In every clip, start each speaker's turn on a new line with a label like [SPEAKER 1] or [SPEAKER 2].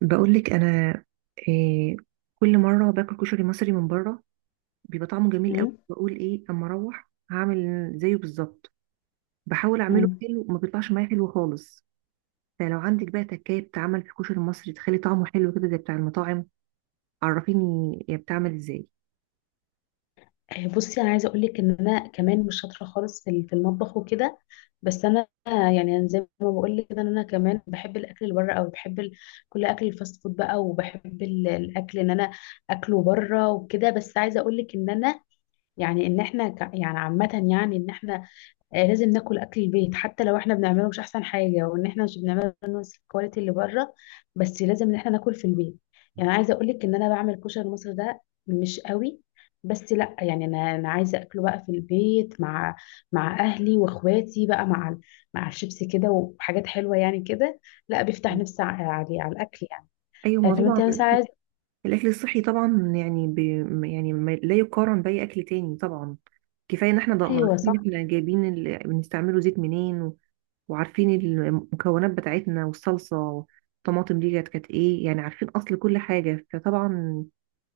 [SPEAKER 1] بقولك انا إيه. كل مره باكل كشري مصري من بره بيبقى طعمه جميل قوي.
[SPEAKER 2] مم.
[SPEAKER 1] بقول ايه اما اروح هعمل زيه بالظبط. بحاول اعمله
[SPEAKER 2] مم.
[SPEAKER 1] حلو وما بيطلعش معايا حلو خالص. فلو عندك بقى تكايه بتعمل في الكشري المصري تخلي طعمه حلو كده زي بتاع المطاعم، عرفيني هي بتعمل ازاي؟
[SPEAKER 2] آه، بصي انا عايزه اقول لك ان انا كمان مش شاطره خالص في المطبخ وكده. بس انا يعني أنا زي ما بقول لك كده ان انا كمان بحب الاكل اللي بره قوي، بحب كل اكل الفاست فود بقى، وبحب الاكل ان انا اكله بره وكده. بس عايزه اقول لك ان انا يعني ان احنا يعني عامه، يعني ان احنا لازم ناكل اكل البيت حتى لو احنا بنعمله مش احسن حاجه، وان احنا مش بنعمله نفس الكواليتي اللي بره، بس لازم ان احنا ناكل في البيت. يعني عايزه اقول لك ان انا بعمل كشري مصر ده مش قوي، بس لا يعني انا عايزه اكله بقى في البيت مع اهلي واخواتي بقى، مع الشيبس كده وحاجات حلوه يعني كده. لا بيفتح نفسي على الاكل يعني.
[SPEAKER 1] ايوه، ما
[SPEAKER 2] آه،
[SPEAKER 1] هو
[SPEAKER 2] فما
[SPEAKER 1] طبعا
[SPEAKER 2] انت مثلا
[SPEAKER 1] الاكل
[SPEAKER 2] عايزه.
[SPEAKER 1] الأكل الصحي طبعا، يعني يعني لا يقارن باي اكل تاني طبعا. كفايه ان احنا
[SPEAKER 2] ايوه،
[SPEAKER 1] عارفين
[SPEAKER 2] صح.
[SPEAKER 1] احنا جايبين بنستعمله زيت منين، وعارفين المكونات بتاعتنا والصلصة والطماطم دي كانت ايه، يعني عارفين اصل كل حاجة، فطبعا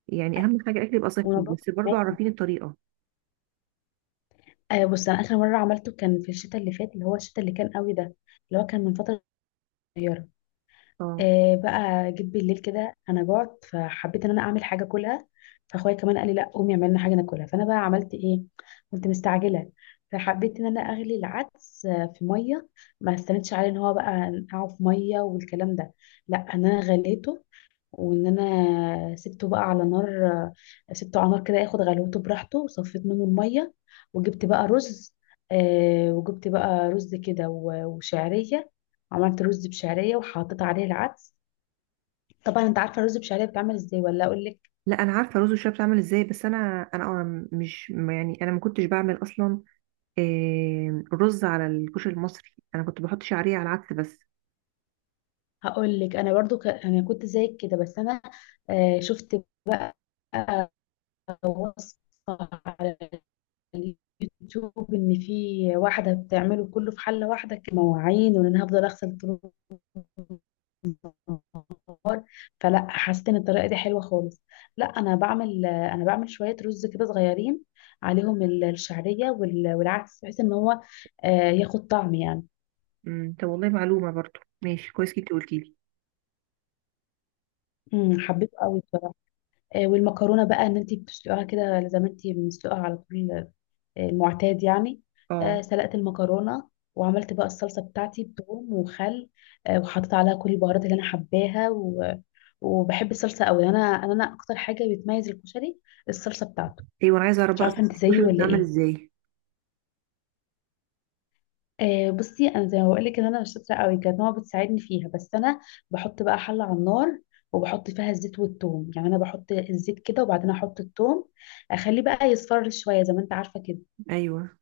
[SPEAKER 1] يعني اهم حاجة الاكل يبقى صحي
[SPEAKER 2] ونظافه
[SPEAKER 1] بس برضو
[SPEAKER 2] كمان.
[SPEAKER 1] عارفين الطريقة.
[SPEAKER 2] آه، بص، انا اخر مره عملته كان في الشتاء اللي فات، اللي هو الشتاء اللي كان قوي ده، اللي هو كان من فتره صغيره.
[SPEAKER 1] اه.
[SPEAKER 2] آه، بقى جيت بالليل كده انا جعت، فحبيت ان انا اعمل حاجه اكلها. فاخويا كمان قال لي لا، قومي اعملي لنا حاجه ناكلها. فانا بقى عملت ايه، كنت مستعجله، فحبيت ان انا اغلي العدس في ميه. ما استنتش عليه ان هو بقى نقعه في ميه والكلام ده، لا ان انا غليته، وان انا سبته بقى على نار، سبته على نار كده ياخد غلوته براحته، وصفيت منه الميه وجبت بقى رز. وجبت بقى رز كده وشعريه. عملت رز بشعريه وحطيت عليه العدس. طبعا انت عارفه الرز بشعريه بيتعمل ازاي ولا اقول لك؟
[SPEAKER 1] لا، انا عارفة رز الشعب بتعمل ازاي، بس انا انا أنا مش يعني انا ما كنتش بعمل اصلا رز على الكشري المصري، انا كنت بحط شعرية على العدس بس.
[SPEAKER 2] هقول لك انا برضو انا كنت زيك كده، بس انا شفت بقى وصفه على اليوتيوب ان في واحده بتعمله كله في حله واحده، كمواعين، وان انا هفضل اغسل طول النهار، فلا حسيت ان الطريقه دي حلوه خالص. لا انا بعمل، انا بعمل شويه رز كده صغيرين، عليهم الشعريه والعدس بحيث ان هو ياخد طعم يعني.
[SPEAKER 1] طب والله معلومة برضو ماشي كويس جدا قلتي لي.
[SPEAKER 2] مم، حبيته قوي بصراحه. آه، والمكرونه بقى ان انت بتسلقيها كده زي ما انت مسلقها على طول، المعتاد يعني.
[SPEAKER 1] اه،
[SPEAKER 2] سلقت المكرونه وعملت بقى الصلصه بتاعتي بثوم وخل. وحطيت عليها كل البهارات اللي انا حباها وبحب الصلصه قوي. انا اكتر حاجه بتميز الكشري الصلصه بتاعته.
[SPEAKER 1] ايوه، انا عايزة اعرف
[SPEAKER 2] مش
[SPEAKER 1] بقى
[SPEAKER 2] عارفه
[SPEAKER 1] صلصة
[SPEAKER 2] انت زيي
[SPEAKER 1] الكشري
[SPEAKER 2] ولا
[SPEAKER 1] بتتعمل
[SPEAKER 2] ايه.
[SPEAKER 1] ازاي؟
[SPEAKER 2] آه، بصي، انا زي ما بقول لك ان انا مش شاطره قوي، كانت ماما بتساعدني فيها، بس انا بحط بقى حله على النار وبحط فيها الزيت والثوم. يعني انا بحط الزيت كده وبعدين احط الثوم، اخليه بقى يصفر شويه زي ما انت عارفه كده،
[SPEAKER 1] ايوه،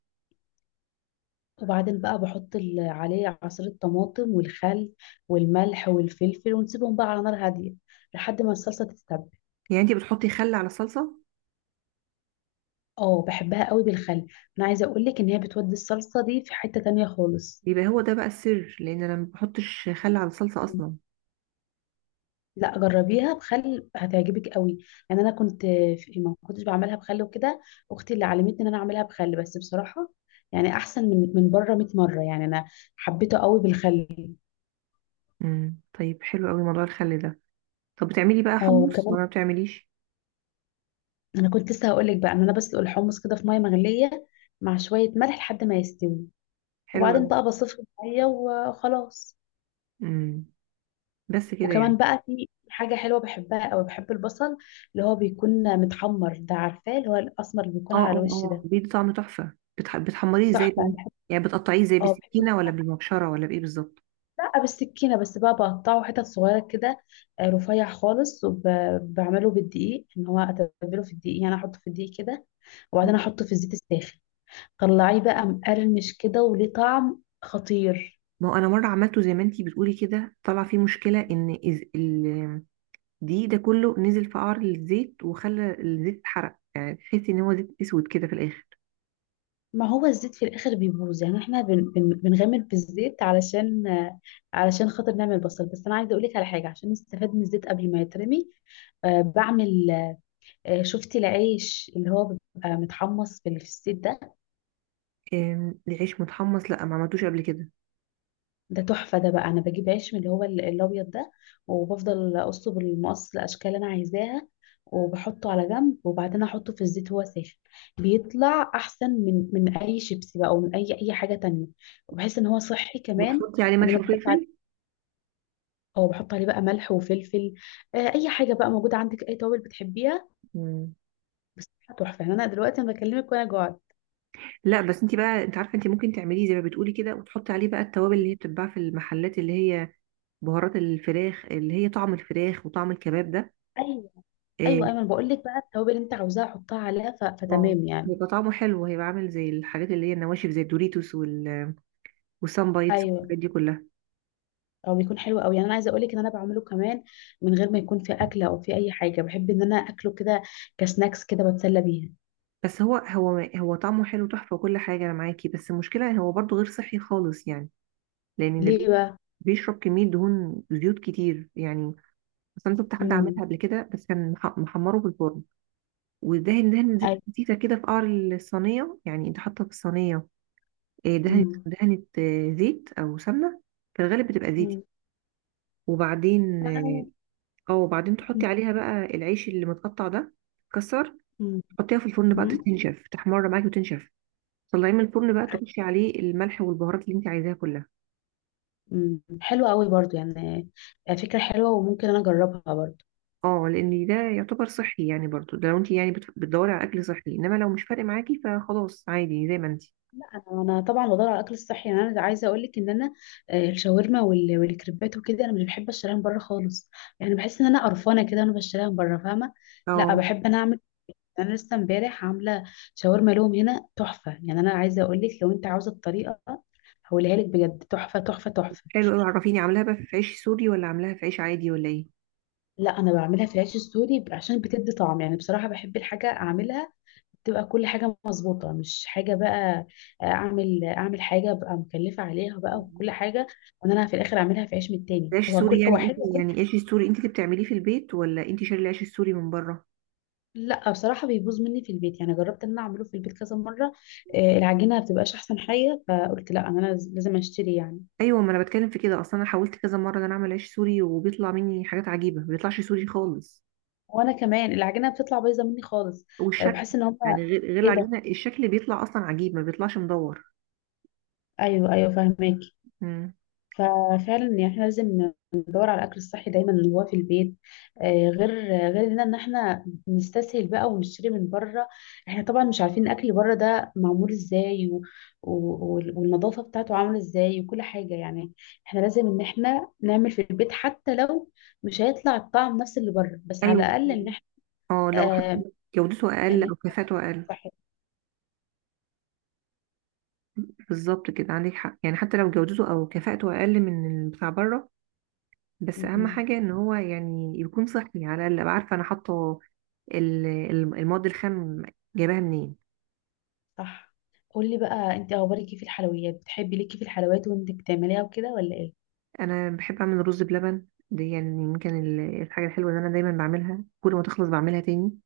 [SPEAKER 2] وبعدين بقى بحط عليه عصير طماطم والخل والملح والفلفل ونسيبهم بقى على نار هاديه لحد ما الصلصه تتسبك.
[SPEAKER 1] يعني انت بتحطي خل على الصلصة؟
[SPEAKER 2] اه، بحبها قوي بالخل. انا عايزه اقول لك ان هي بتودي الصلصه دي في حته تانية خالص.
[SPEAKER 1] بيبقى هو ده بقى السر، لان انا ما بحطش خل على الصلصه اصلا.
[SPEAKER 2] لا، جربيها بخل هتعجبك قوي. يعني انا كنت ما كنتش بعملها بخل وكده، اختي اللي علمتني ان انا اعملها بخل. بس بصراحه يعني احسن من بره 100 مره يعني. انا حبيته قوي بالخل.
[SPEAKER 1] طيب حلو قوي موضوع الخل ده. طب بتعملي بقى
[SPEAKER 2] اه
[SPEAKER 1] حمص
[SPEAKER 2] وكمان،
[SPEAKER 1] ولا ما بتعمليش؟
[SPEAKER 2] انا كنت لسه هقول لك بقى ان انا بسلق الحمص كده في ميه مغليه مع شويه ملح لحد ما يستوي،
[SPEAKER 1] حلو
[SPEAKER 2] وبعدين
[SPEAKER 1] قوي.
[SPEAKER 2] بقى بصفي الميه وخلاص.
[SPEAKER 1] امم بس كده
[SPEAKER 2] وكمان
[SPEAKER 1] يعني.
[SPEAKER 2] بقى في حاجه حلوه بحبها قوي، بحب البصل اللي هو بيكون متحمر ده، عارفاه؟ اللي هو الاسمر اللي بيكون
[SPEAKER 1] اه، اه،
[SPEAKER 2] على الوش
[SPEAKER 1] اه،
[SPEAKER 2] ده.
[SPEAKER 1] بيدي طعم تحفه، بتحمريه ازاي
[SPEAKER 2] تحفه.
[SPEAKER 1] بقى؟
[SPEAKER 2] أنا بحب،
[SPEAKER 1] يعني بتقطعيه ازاي،
[SPEAKER 2] اه بحب،
[SPEAKER 1] بالسكينه ولا بالمبشره ولا بايه بالظبط؟
[SPEAKER 2] لا بالسكينة بس بقى، بقطعه حتت صغيرة كده، رفيع خالص، وبعمله بالدقيق، ان هو اتبله في الدقيق يعني احطه في الدقيق كده وبعدين احطه في الزيت الساخن، طلعيه بقى مقرمش كده وليه طعم خطير.
[SPEAKER 1] ما هو انا مره عملته زي ما انتي بتقولي كده طلع فيه مشكله، ان دي ده كله نزل في قعر الزيت وخلى الزيت اتحرق، يعني تحسي ان هو زيت اسود كده في الاخر.
[SPEAKER 2] ما هو الزيت في الاخر بيبوظ، يعني احنا بن بن بنغامر في الزيت علشان، علشان خاطر نعمل بصل. بس انا عايزه اقول لك على حاجه عشان نستفاد من الزيت قبل ما يترمي. آه، بعمل آه، شفتي العيش اللي هو بيبقى متحمص في الزيت ده؟
[SPEAKER 1] العيش متحمص؟ لا، ما عملتوش قبل كده.
[SPEAKER 2] ده تحفة. ده بقى أنا بجيب عيش من اللي هو الأبيض ده، وبفضل أقصه بالمقص الأشكال اللي أنا عايزاها، وبحطه على جنب، وبعدين أحطه في الزيت وهو ساخن. بيطلع أحسن من أي شيبسي بقى، أو من أي حاجة تانية. وبحس إن هو صحي كمان.
[SPEAKER 1] وتحطي عليه
[SPEAKER 2] وإن
[SPEAKER 1] ملح
[SPEAKER 2] أنا بحط
[SPEAKER 1] وفلفل؟
[SPEAKER 2] عليه، أو بحط عليه بقى ملح وفلفل، أي حاجة بقى موجودة عندك، أي توابل بتحبيها
[SPEAKER 1] مم.
[SPEAKER 2] بس. تحفة يعني. أنا دلوقتي أنا بكلمك وأنا جوعت.
[SPEAKER 1] لا، بس انت بقى انت عارفه انت ممكن تعمليه زي ما بتقولي كده، وتحطي عليه بقى التوابل اللي هي بتتباع في المحلات، اللي هي بهارات الفراخ اللي هي طعم الفراخ وطعم الكباب ده.
[SPEAKER 2] أيوه، أيوه،
[SPEAKER 1] آه،
[SPEAKER 2] أيمن بقول لك بقى، التوابل اللي أنت عاوزاها حطها عليها،
[SPEAKER 1] اه
[SPEAKER 2] فتمام يعني.
[SPEAKER 1] هيبقى طعمه حلو، هيبقى عامل زي الحاجات اللي هي النواشف زي الدوريتوس والسان بايتس
[SPEAKER 2] أيوه.
[SPEAKER 1] والحاجات دي كلها.
[SPEAKER 2] او بيكون حلو قوي يعني. انا عايزه اقول لك ان انا بعمله كمان من غير ما يكون في اكله او في اي حاجه. بحب ان انا اكله كده كسناكس كده، بتسلى بيها.
[SPEAKER 1] بس هو طعمه حلو تحفه وكل حاجه انا معاكي، بس المشكله هو برضه غير صحي خالص يعني، لان ده
[SPEAKER 2] ليه بقى؟
[SPEAKER 1] بيشرب كميه دهون زيوت كتير يعني. اصلا شفت حد عملها
[SPEAKER 2] امم،
[SPEAKER 1] قبل كده بس كان محمره في الفرن، ودهن دهن زيت
[SPEAKER 2] اي،
[SPEAKER 1] خفيفة كده في قعر الصينية، يعني انت حاطة في الصينية دهنة
[SPEAKER 2] امم،
[SPEAKER 1] دهنة زيت أو سمنة، في الغالب بتبقى زيتي.
[SPEAKER 2] امم،
[SPEAKER 1] وبعدين
[SPEAKER 2] آه،
[SPEAKER 1] اه آه، وبعدين تحطي
[SPEAKER 2] أمم،
[SPEAKER 1] عليها بقى العيش اللي متقطع ده كسر،
[SPEAKER 2] أمم،
[SPEAKER 1] تحطيها في الفرن بقى
[SPEAKER 2] أمم.
[SPEAKER 1] تنشف، تحمر معاكي وتنشف. طلعيه من الفرن بقى،
[SPEAKER 2] أي.
[SPEAKER 1] ترشي عليه الملح والبهارات اللي انت عايزاها كلها.
[SPEAKER 2] أمم. حلو قوي برضو يعني. آه، فكره حلوه وممكن انا اجربها برضو.
[SPEAKER 1] اه، لان ده يعتبر صحي يعني برضو، ده لو انت يعني بتدوري على اكل صحي، انما لو مش فارق معاكي فخلاص عادي زي ما انت.
[SPEAKER 2] انا، أنا طبعا بدور على الاكل الصحي يعني. انا عايزه اقول لك ان انا الشاورما والكريبات وكده انا مش بحب اشتريها من بره خالص. يعني بحس ان انا قرفانه كده وانا بشتريها من بره، فاهمه؟ لا
[SPEAKER 1] اه،
[SPEAKER 2] بحب انا اعمل، انا لسه امبارح عامله شاورما لهم هنا تحفه. يعني انا عايزه اقول لك لو انت عاوزه الطريقه هقولها لك بجد، تحفه تحفه تحفه.
[SPEAKER 1] حلو قوي. عرفيني عاملاها بقى في عيش سوري ولا عاملاها في عيش عادي ولا ايه؟
[SPEAKER 2] لا، انا بعملها في العيش السوري عشان بتدي طعم يعني. بصراحه بحب الحاجه اعملها تبقى كل حاجه مظبوطه، مش حاجه بقى اعمل، اعمل حاجه ابقى مكلفه عليها بقى وكل حاجه، وان انا في الاخر اعملها في عيش من التاني.
[SPEAKER 1] العيش
[SPEAKER 2] هو
[SPEAKER 1] السوري،
[SPEAKER 2] كل هو
[SPEAKER 1] يعني انت
[SPEAKER 2] حلو وكل.
[SPEAKER 1] يعني العيش السوري انت اللي بتعمليه في البيت ولا انت شاري العيش السوري من بره؟
[SPEAKER 2] لا بصراحه بيبوظ مني في البيت. يعني جربت ان انا اعمله في البيت كذا مره، العجينه ما بتبقاش احسن حاجه، فقلت لا، انا لازم اشتري يعني.
[SPEAKER 1] ايوه، ما انا بتكلم في كده اصلا، انا حاولت كذا مره ان انا اعمل عيش سوري وبيطلع مني حاجات عجيبه، ما بيطلعش سوري خالص.
[SPEAKER 2] وانا كمان العجينه بتطلع بايظه مني خالص. آه،
[SPEAKER 1] والشكل،
[SPEAKER 2] بحس ان هم.
[SPEAKER 1] يعني غير
[SPEAKER 2] ايه ده؟
[SPEAKER 1] العجينه، الشكل بيطلع اصلا عجيب، ما بيطلعش مدور.
[SPEAKER 2] ايوه، ايوه، فاهماكي.
[SPEAKER 1] امم.
[SPEAKER 2] ففعلا يعني احنا لازم ندور على الاكل الصحي دايما اللي هو في البيت، غير ان ان احنا نستسهل بقى ونشتري من بره. احنا طبعا مش عارفين الاكل بره ده معمول ازاي و... والنظافه بتاعته عامله ازاي، وكل حاجه يعني. احنا لازم ان احنا نعمل في البيت حتى لو مش هيطلع الطعم نفس اللي بره، بس على
[SPEAKER 1] ايوه.
[SPEAKER 2] الاقل ان احنا
[SPEAKER 1] اه، لو
[SPEAKER 2] آه...
[SPEAKER 1] حتى جودته اقل
[SPEAKER 2] ن- ن-
[SPEAKER 1] او كفاءته اقل. بالظبط كده، عندك حق، يعني حتى لو جودته او كفاءته اقل من بتاع بره، بس
[SPEAKER 2] صحي.
[SPEAKER 1] اهم حاجه ان هو يعني يكون صحي، على الاقل ابقى عارفه انا حاطه المواد الخام جايباها منين.
[SPEAKER 2] صح. قولي بقى انت، اخبارك ايه في الحلويات؟ بتحبي ليكي في الحلويات وانت بتعمليها وكده ولا ايه؟
[SPEAKER 1] انا بحب اعمل رز بلبن دي، يعني يمكن الحاجه الحلوه اللي انا دايما بعملها، كل ما تخلص بعملها تاني.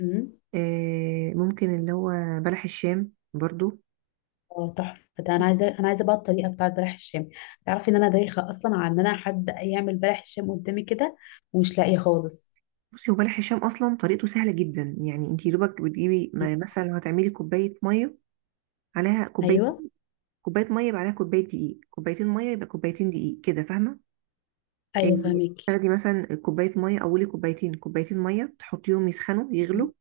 [SPEAKER 2] امم.
[SPEAKER 1] ممكن اللي هو بلح الشام برضو.
[SPEAKER 2] اه، تحفه ده. انا عايزه، انا عايزه بقى الطريقه بتاعت بلح الشام. تعرفي ان انا دايخه اصلا على ان انا حد يعمل بلح الشام قدامي كده ومش لاقيه خالص.
[SPEAKER 1] بصي، هو بلح الشام اصلا طريقته سهله جدا، يعني انت دوبك بتجيبي
[SPEAKER 2] مم.
[SPEAKER 1] مثلا لو هتعملي كوبايه ميه عليها كوبايه
[SPEAKER 2] ايوه،
[SPEAKER 1] كوبايه ميه، يبقى عليها كوبايه دقيق، كوبايتين ميه يبقى كوبايتين دقيق كده، فاهمه؟
[SPEAKER 2] ايوه،
[SPEAKER 1] آه،
[SPEAKER 2] فهميكي.
[SPEAKER 1] تاخدي مثلا كوبايه ميه اولي، كوبايتين ميه، تحطيهم يسخنوا
[SPEAKER 2] أمم.
[SPEAKER 1] يغلوا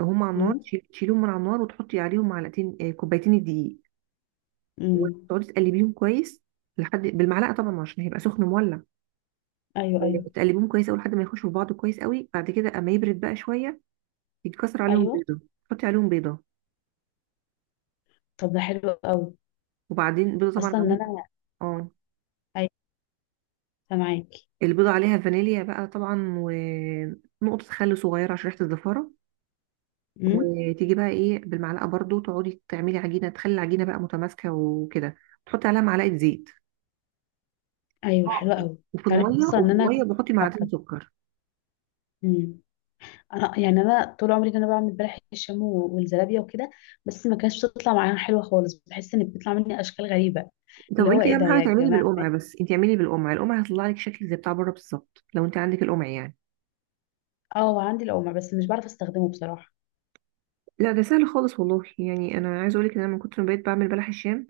[SPEAKER 1] هم على النار،
[SPEAKER 2] امم.
[SPEAKER 1] تشيليهم من على النار وتحطي عليهم معلقتين آه، كوبايتين الدقيق،
[SPEAKER 2] امم.
[SPEAKER 1] وتقعدي تقلبيهم كويس لحد بالمعلقه طبعا، عشان هيبقى سخن مولع.
[SPEAKER 2] ايوه. ايوه.
[SPEAKER 1] تقلبيهم كويس قوي لحد ما يخشوا في بعض كويس قوي، بعد كده اما يبرد بقى شويه يتكسر عليهم
[SPEAKER 2] ايوه.
[SPEAKER 1] بيضه، تحطي عليهم بيضه،
[SPEAKER 2] طب ده حلو قوي
[SPEAKER 1] وبعدين بيضه طبعا
[SPEAKER 2] اصلا ان
[SPEAKER 1] عليهم،
[SPEAKER 2] انا.
[SPEAKER 1] اه
[SPEAKER 2] ايوه. معاكي.
[SPEAKER 1] البيضه عليها فانيليا بقى طبعا، ونقطه خل صغيره عشان ريحه الزفاره.
[SPEAKER 2] امم.
[SPEAKER 1] وتيجي بقى ايه بالمعلقه برضو تقعدي تعملي عجينه، تخلي العجينه بقى متماسكه وكده، تحطي عليها معلقه زيت.
[SPEAKER 2] ايوه. حلو
[SPEAKER 1] آه.
[SPEAKER 2] قوي.
[SPEAKER 1] وفي
[SPEAKER 2] تعرفي
[SPEAKER 1] الميه
[SPEAKER 2] اصلا
[SPEAKER 1] وفي
[SPEAKER 2] ان انا
[SPEAKER 1] الميه
[SPEAKER 2] كنت
[SPEAKER 1] بحطي
[SPEAKER 2] دايخة
[SPEAKER 1] معلقتين
[SPEAKER 2] على
[SPEAKER 1] سكر.
[SPEAKER 2] الطريقة. انا يعني انا طول عمري انا بعمل بلح الشام والزلابيه وكده، بس ما كانتش بتطلع معايا حلوه خالص. بحس ان بتطلع مني اشكال غريبه.
[SPEAKER 1] طب
[SPEAKER 2] اللي هو
[SPEAKER 1] انت
[SPEAKER 2] ايه ده
[SPEAKER 1] اهم حاجه
[SPEAKER 2] يا
[SPEAKER 1] تعملي
[SPEAKER 2] جماعه؟
[SPEAKER 1] بالقمع، بس انت اعملي بالقمع، القمع هيطلع لك شكل زي بتاع بره بالظبط لو انت عندك القمع يعني.
[SPEAKER 2] اه، عندي القمع بس مش بعرف استخدمه بصراحه.
[SPEAKER 1] لا، ده سهل خالص والله، يعني انا عايزه اقول لك ان انا من كتر ما بقيت بعمل بلح الشام،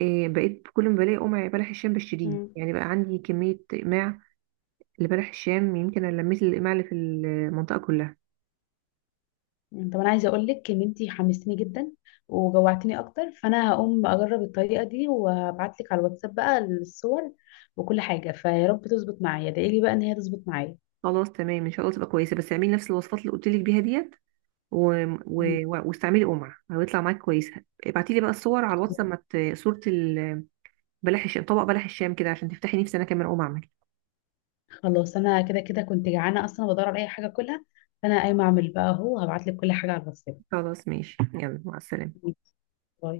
[SPEAKER 1] إيه، بقيت كل ما بلاقي قمع بلح الشام بشتريه،
[SPEAKER 2] مم.
[SPEAKER 1] يعني بقى عندي كميه اقماع لبلح الشام، يمكن انا لميت الاقماع اللي في المنطقه كلها.
[SPEAKER 2] طب انا عايزه اقول لك ان انتي حمستني جدا وجوعتني اكتر، فانا هقوم اجرب الطريقه دي وهبعت لك على الواتساب بقى الصور وكل حاجه. فيا رب تظبط معايا، ادعي لي بقى ان هي تظبط معايا.
[SPEAKER 1] خلاص تمام، ان شاء الله تبقى كويسه، بس اعملي نفس الوصفات اللي قلت لك بيها ديت، و... و...
[SPEAKER 2] مم.
[SPEAKER 1] واستعملي قمع هيطلع معاك كويس. ابعتي لي بقى الصور على الواتس لما صوره بلح الشام، طبق بلح الشام كده عشان تفتحي نفسي انا كمان اقوم اعمل.
[SPEAKER 2] خلاص، انا كده كده كنت جعانه اصلا بدور على اي حاجه اكلها، فانا قايمه اعمل بقى اهو، هبعت لك كل حاجه على الواتساب.
[SPEAKER 1] خلاص، ماشي يلا، مع السلامة.
[SPEAKER 2] باي.